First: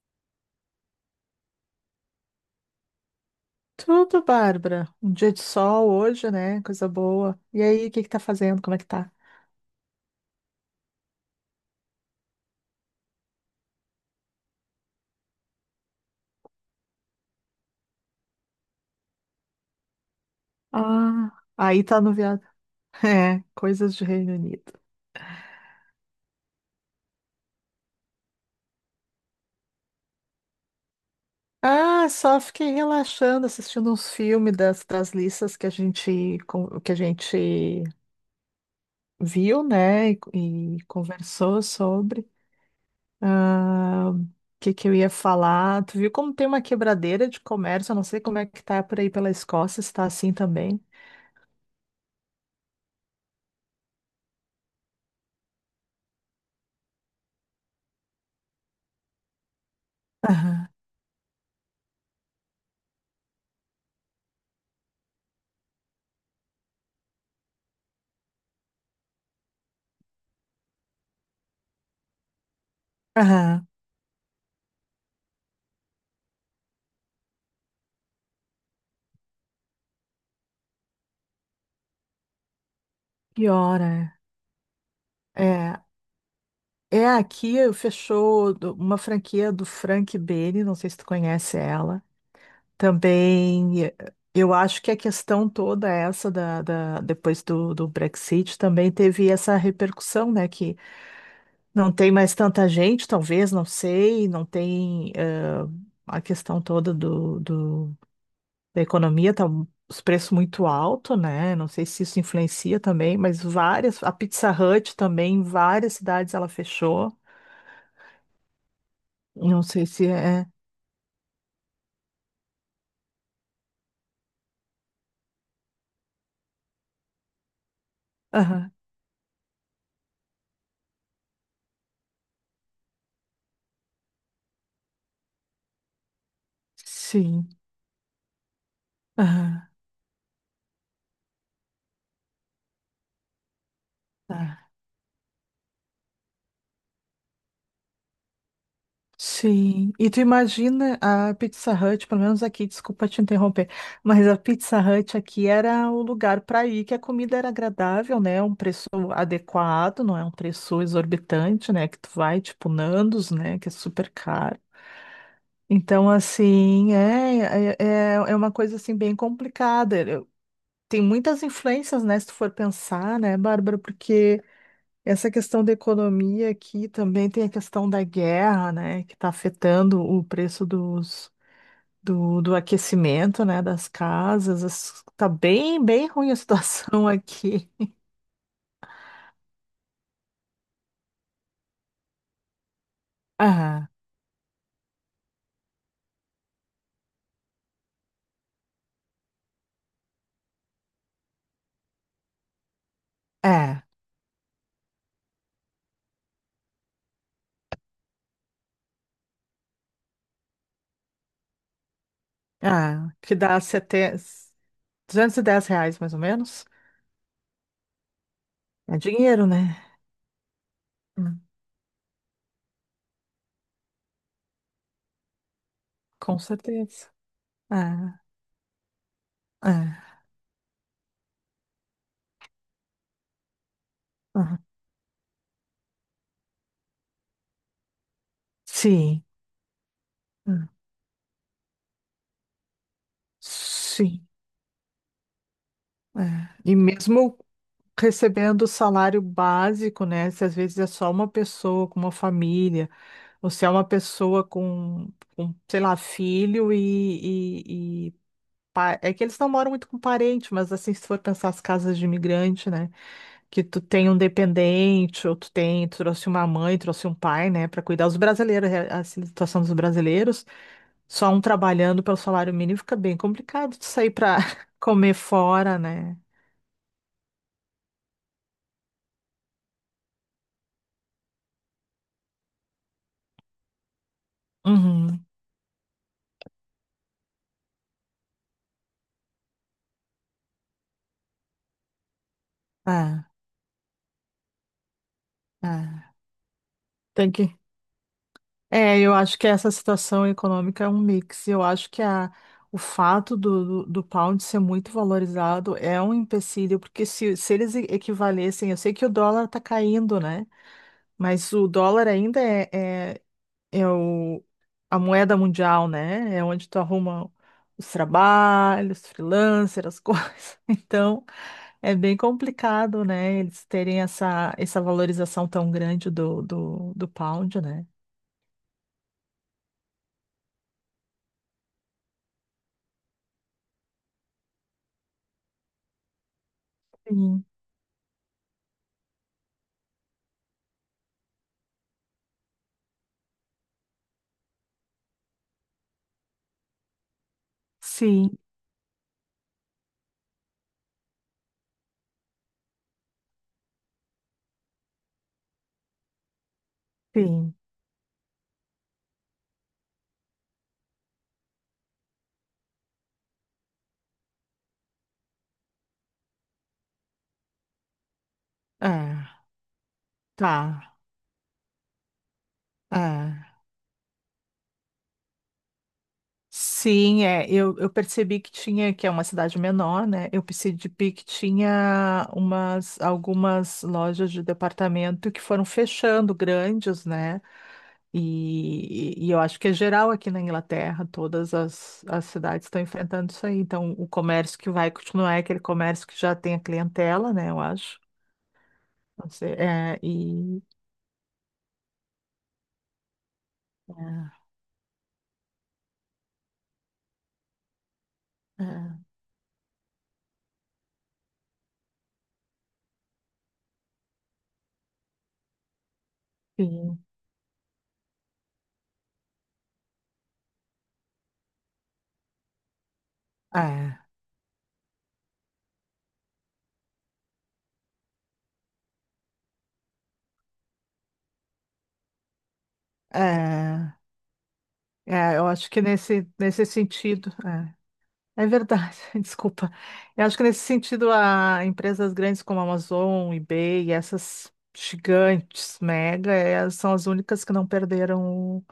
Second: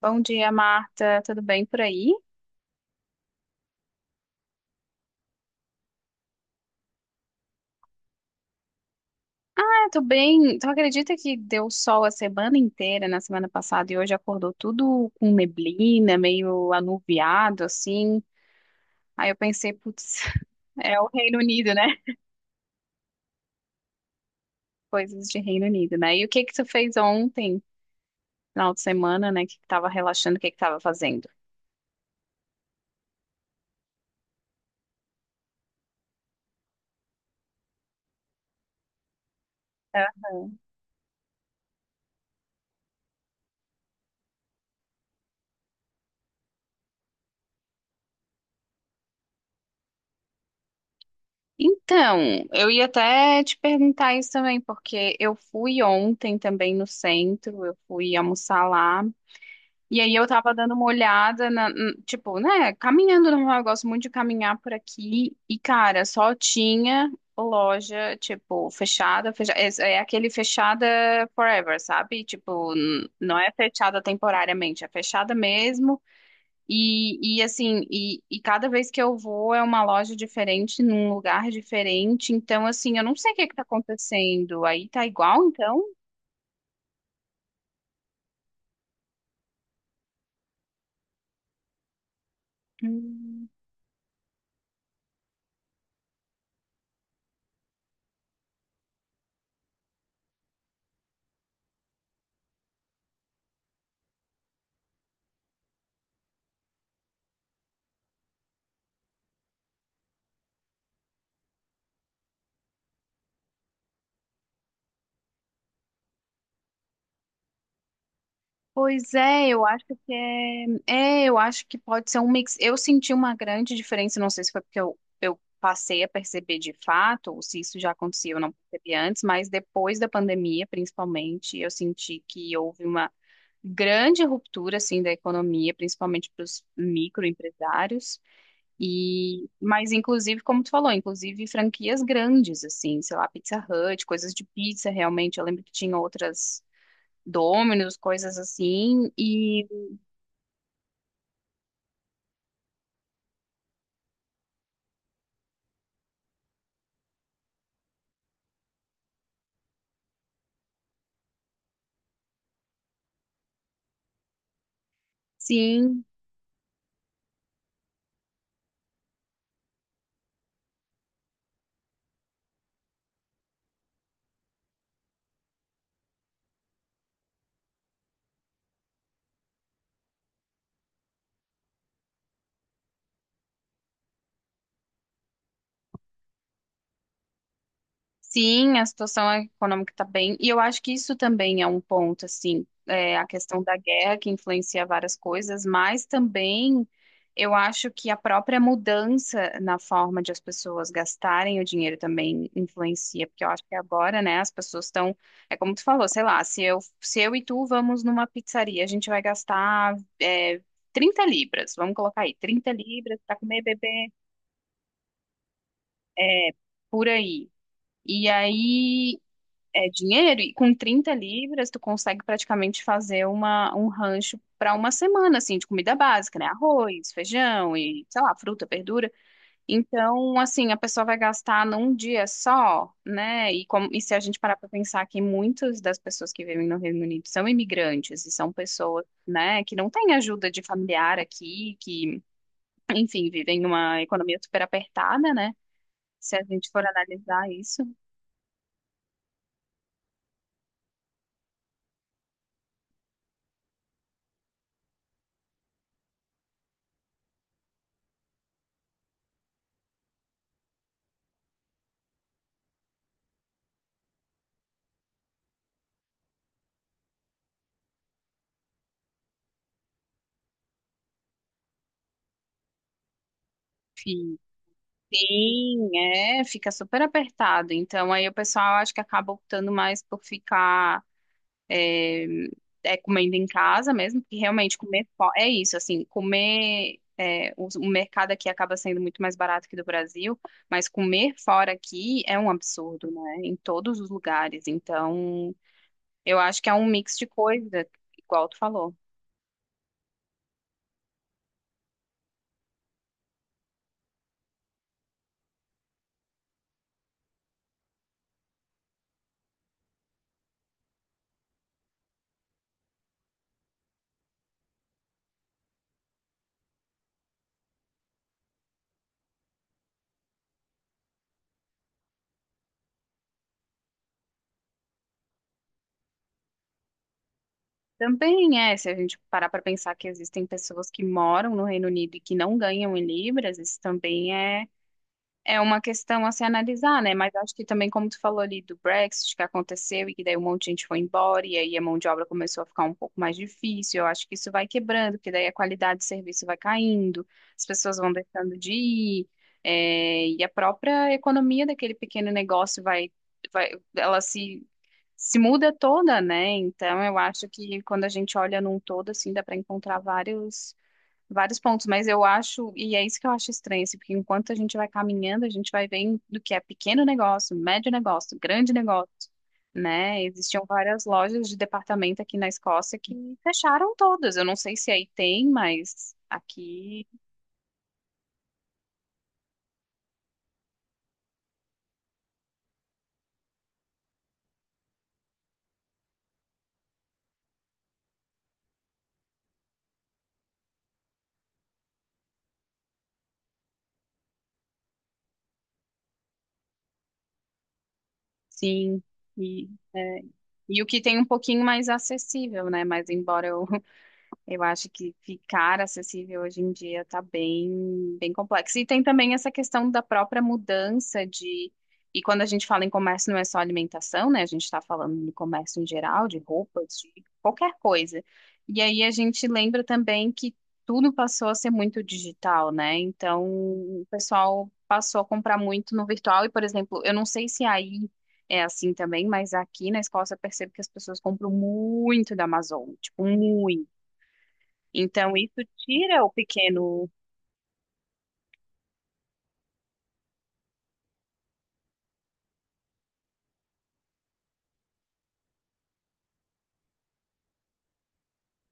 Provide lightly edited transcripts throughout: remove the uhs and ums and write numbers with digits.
Bom dia, Marta. Tudo bem por aí? Tudo, Bárbara. Um dia de sol hoje, né? Coisa boa. E aí, o que que tá fazendo? Como é que tá? Ah, tô bem. Tu acredita que deu sol a semana inteira na semana passada e hoje acordou tudo com neblina, meio anuviado, assim? Aí eu pensei, putz, é o Ah, Reino Unido, né? aí tá no viado. É, coisas de Reino Unido. Coisas de Reino Unido, né? E o que que tu fez ontem, final de semana, né? Que tava relaxando, o que que tava fazendo? Ah, só fiquei relaxando, assistindo uns filmes das listas que a gente viu, É. né? E, conversou sobre. Ah, o que que eu ia falar? Tu viu como tem uma quebradeira de comércio? Eu não sei como é que tá por aí pela Escócia, se tá assim também. Então, eu ia até te perguntar isso também, porque eu fui ontem também no centro, eu fui almoçar lá. E aí eu tava Aham, dando uma olhada na, tipo, né, caminhando normal, eu gosto muito de caminhar por aqui e cara, só tinha loja, tipo, fechada, é aquele fechada forever, sabe? Tipo, não é aham. fechada temporariamente, é fechada mesmo. E assim, cada vez que eu vou é uma loja diferente, num lugar diferente. Então, assim, eu não sei o que que tá Piora. acontecendo. Aí tá igual, É, então? é aqui fechou uma franquia do Frank Beni, não sei se tu conhece ela. Hum. Também eu acho que a questão toda essa da, depois do Brexit também teve essa repercussão, né? Que não tem mais tanta gente, talvez, não sei, não tem a questão toda do, da economia, tá os preços muito altos, né? Não sei se isso influencia também, mas várias, a Pizza Hut também, em várias cidades ela fechou. Pois é, Não eu acho sei se que é. É, eu acho que pode ser um mix. Eu senti uma grande diferença, não sei se foi porque eu passei a perceber de fato, ou se isso já acontecia, eu não Aham, percebi antes, mas depois da pandemia, principalmente, eu senti que houve uma grande ruptura assim da economia, principalmente para os sim. microempresários. E, Aham, mas inclusive, como tu falou, inclusive franquias grandes assim, sei lá, Pizza Hut, coisas de tá. pizza, realmente. Eu lembro que tinha outras Domino's, coisas assim. E Sim. E tu imagina a Pizza Hut, pelo menos aqui, desculpa te interromper, mas a Pizza Hut aqui era o lugar para ir, que a comida era agradável, né? Um preço adequado, não é um preço exorbitante, né? Que tu vai, tipo, Nandos, né? Que é super caro. sim, Então, assim, é uma coisa, assim, bem complicada. Tem muitas influências, né? Se tu for pensar, né, Bárbara? Porque essa questão da economia aqui também tem a questão da guerra, né, que está afetando o preço dos, do aquecimento, né, das casas. Tá bem, bem ruim a situação aqui. sim, a situação econômica está bem. E eu acho que isso também é um ponto, assim, é, a questão da Ah, guerra que influencia várias coisas, mas também eu acho que a própria mudança na forma de as pessoas gastarem o dinheiro também influencia, porque eu acho que é, agora, né, as pessoas estão, é como tu falou, sei lá, se eu e tu vamos numa pizzaria, a gente vai gastar, é, 30 libras, vamos colocar aí, 30 ah, libras que para dá comer, sete beber R$ 210 mais ou menos. por aí. E É aí dinheiro, né? é dinheiro, e com trinta Hum, libras tu consegue praticamente fazer uma, um rancho para uma semana, assim, de comida com básica, né? certeza. Arroz, feijão e, Ah, sei lá, fruta, verdura. ah, Então, assim, a pessoa vai gastar num dia só, né? E, como, e se a gente parar ah. para pensar que muitas das pessoas que vivem no Reino Unido são imigrantes e são pessoas, Sim, né, que não têm ajuda de hum, familiar aqui, que, enfim, vivem numa sim. economia super apertada, né? É. Se a gente E for mesmo analisar isso. recebendo salário básico, né? Se às vezes é só uma pessoa com uma família, ou se é uma pessoa com, sei lá, filho é que eles não moram muito com parente, mas assim, se for pensar as casas de imigrante, né? Que tu tem um dependente, ou tu tem, tu trouxe uma mãe, trouxe um pai, né? Para cuidar os brasileiros, é a situação dos brasileiros, só um trabalhando pelo salário mínimo fica bem complicado de sair para comer fora, Sim, né? é, fica super apertado. Então, aí o pessoal acho que acaba optando mais por ficar eh, comendo em casa mesmo, porque realmente Uhum. É isso, assim, comer é, o mercado aqui acaba sendo muito mais barato que do Brasil, mas comer fora aqui é um absurdo, Ah, né? Em todos os lugares. Então, ah. eu acho que é um mix de Tem que coisa, igual tu falou. é, eu acho que essa situação econômica é um mix. Eu acho que o fato do, do pound ser muito valorizado é um empecilho, porque se, eles equivalessem, eu sei que o dólar está caindo, né? Mas o dólar ainda é, é o, a moeda mundial, né? É onde tu arruma os trabalhos, freelancer, as coisas. Então, é bem complicado, né? Eles terem essa, valorização tão grande do, do pound, né? Também é, se a gente parar para pensar que existem pessoas que moram no Reino Unido e que não ganham em libras, isso também é é uma questão a se analisar, né? Mas Sim. acho que também, como tu falou ali do Brexit que aconteceu e que daí um monte de gente foi embora e aí a mão de obra começou a ficar um pouco mais difícil, eu acho que isso vai quebrando, porque daí a qualidade de serviço vai caindo, as pessoas vão Sim. deixando de ir, é, e a própria economia daquele pequeno negócio vai, ela se muda toda, né? Então eu acho Sim, que quando a gente olha num todo, assim, dá para encontrar vários pontos, mas eu acho, e é isso que eu acho estranho, assim, porque enquanto a gente vai caminhando, a gente vai vendo do que é pequeno negócio, médio negócio, grande é, negócio, né? Existiam tá, várias lojas de departamento aqui na Escócia que é. fecharam todas. Eu não sei se aí tem, mas aqui Sim, é, eu percebi que tinha, que é uma cidade menor, né? Eu percebi que tinha umas, algumas lojas de departamento que foram fechando, grandes, né? E, eu acho que é geral aqui na Inglaterra, todas as, as cidades estão enfrentando isso aí. Então, o comércio que vai continuar é aquele comércio que já tem a clientela, né? Eu acho. sim. Não sei, E, é, é, e... e o que tem um pouquinho mais acessível, né? Mas embora eu acho que ficar acessível hoje em dia está bem, bem É, complexo. E é, tem também essa questão da própria mudança de. E quando a gente fala em comércio, não é só alimentação, né? A gente está falando de comércio em geral, de roupas, sim, de qualquer coisa. E aí a gente lembra também que tudo passou a ser muito digital, né? Então é, o pessoal passou a comprar muito no virtual. E, por exemplo, eu não sei se aí é assim também, mas aqui na Escócia eu percebo que as pessoas compram muito da Amazon, tipo, muito. é. Então, É, eu isso acho que tira nesse, o nesse pequeno sentido, é verdade, desculpa. Eu acho que nesse sentido, a empresas grandes como a Amazon, eBay, e essas gigantes, mega, é, são as únicas que não perderam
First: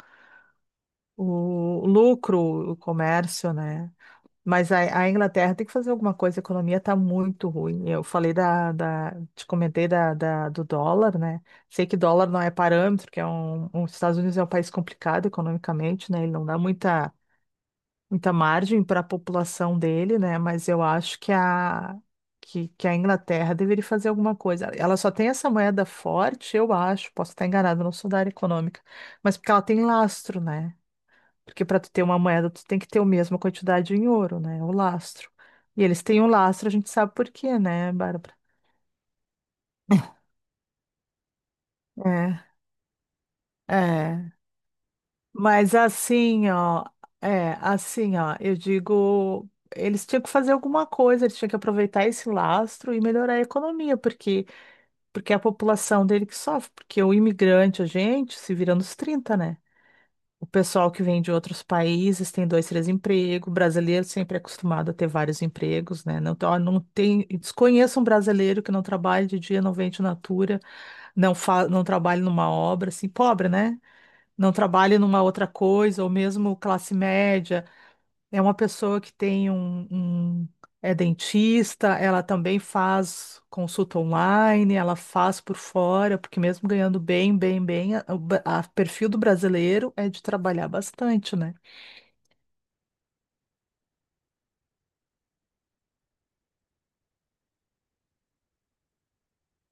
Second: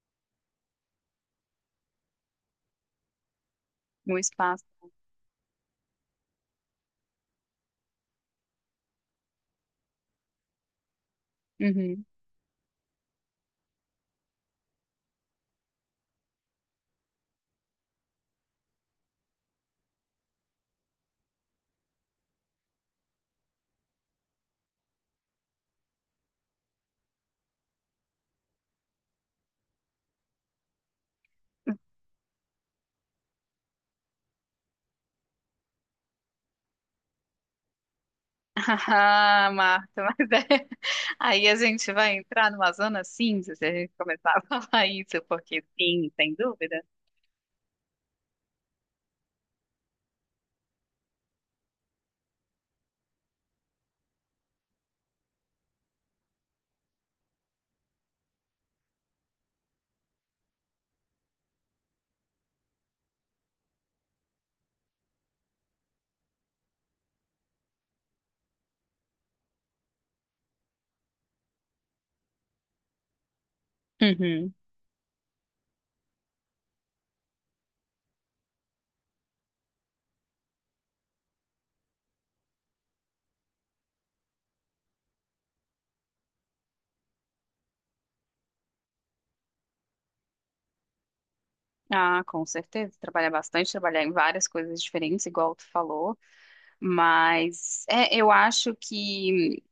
o, lucro, o comércio, né? no espaço. Mas a Inglaterra tem que fazer alguma coisa, a economia está muito ruim. Eu falei da, te comentei da, do dólar, né? Sei que Uhum. dólar não é parâmetro, que é um, os Estados Unidos é um país complicado economicamente, né? Ele não dá muita margem para a população dele, né? Mas eu acho que que a Inglaterra deveria fazer alguma coisa. Ela só tem essa moeda forte, eu acho, posso estar enganada, não sou da área econômica, mas porque ela tem lastro, né? Porque para tu ter uma moeda, tu tem que ter a mesma quantidade em ouro, né? O lastro. E eles têm o lastro, a gente sabe por quê, né, Bárbara? Ah, Marta, mas é... aí a gente vai entrar numa zona cinza se a É, gente começar é. a falar isso, porque Mas sim, sem assim, dúvida. ó, é, assim, ó, eu digo, eles tinham que fazer alguma coisa, eles tinham que aproveitar esse lastro e melhorar a economia, porque, é a população dele que sofre, porque o imigrante, a gente, se vira nos trinta, né? O pessoal que vem de outros países tem dois, três empregos, o brasileiro sempre é acostumado a ter vários empregos, né? Não, ó, não tem, desconheço um brasileiro que não trabalhe de dia, não vende natura, não, não trabalhe numa obra, assim, pobre, né? Não Uhum. trabalhe numa outra coisa, ou mesmo classe média, é uma pessoa que tem um, um- é dentista, ela também faz consulta online, ela faz por fora, porque mesmo ganhando bem, bem, bem, o perfil do brasileiro é de trabalhar bastante, né? Ah, com certeza. Trabalhar bastante, trabalhar em várias coisas diferentes, igual tu falou. Mas é, eu acho que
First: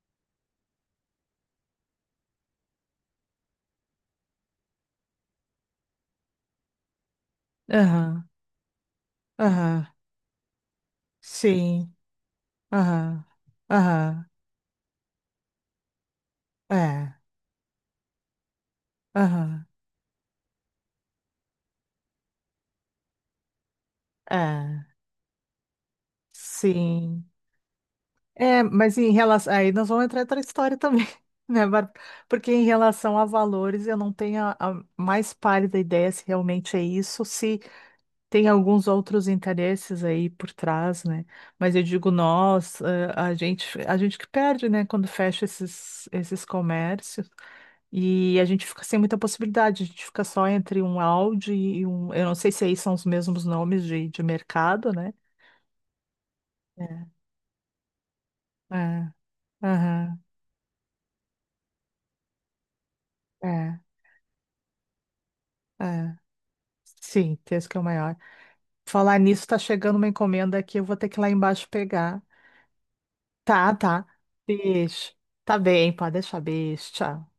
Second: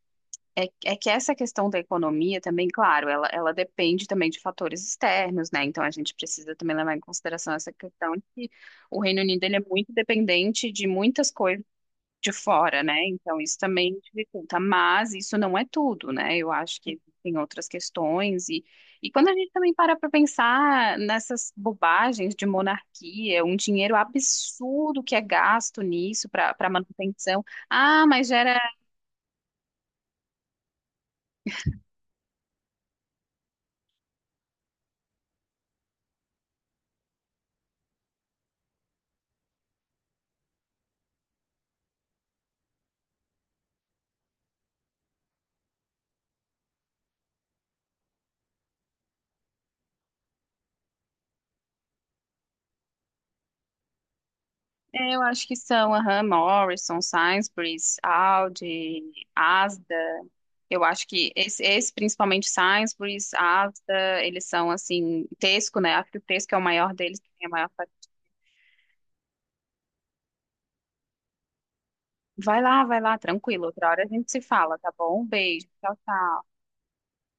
é, é que essa questão da economia também, claro, ela depende também de fatores externos, né? Então a gente precisa também levar em consideração essa questão de Aham, que o Reino Unido ele é aham, muito dependente de muitas coisas sim, de fora, né? aham, Então isso também aham, dificulta, mas isso não é tudo, né? Eu acho que é, tem outras questões e quando a gente aham, também para pensar nessas bobagens de monarquia, um dinheiro é, absurdo que é gasto nisso para sim. manutenção, ah, mas gera É, mas em relação. Aí nós vamos entrar em outra história também, né, Bárbara? Porque em relação a valores, eu não tenho a, mais pálida ideia se realmente é isso, se tem alguns outros interesses aí por trás, né? Mas eu digo nós, a gente, que perde, né, quando fecha esses comércios e a gente fica sem muita possibilidade, a gente fica só entre um Audi e um. Eu não sei se aí são os mesmos nomes de mercado, né? é, eu acho que são, aham, Morrison, É, Sainsbury's, Aldi, é, Asda. aham, Eu acho que principalmente Sainsbury's, é, Asda, eles são assim, Tesco, né? Acho é. que o Tesco é o maior deles, que Sim, tem a esse maior que é o fatia. maior. Falar nisso, tá chegando uma encomenda aqui, eu vou ter que ir lá embaixo pegar. Vai lá, tranquilo. Tá, Outra hora a tá. gente se fala, tá Beijo. bom? Um Tá beijo, bem, tchau, pode deixar. tchau. Beijo. Tchau.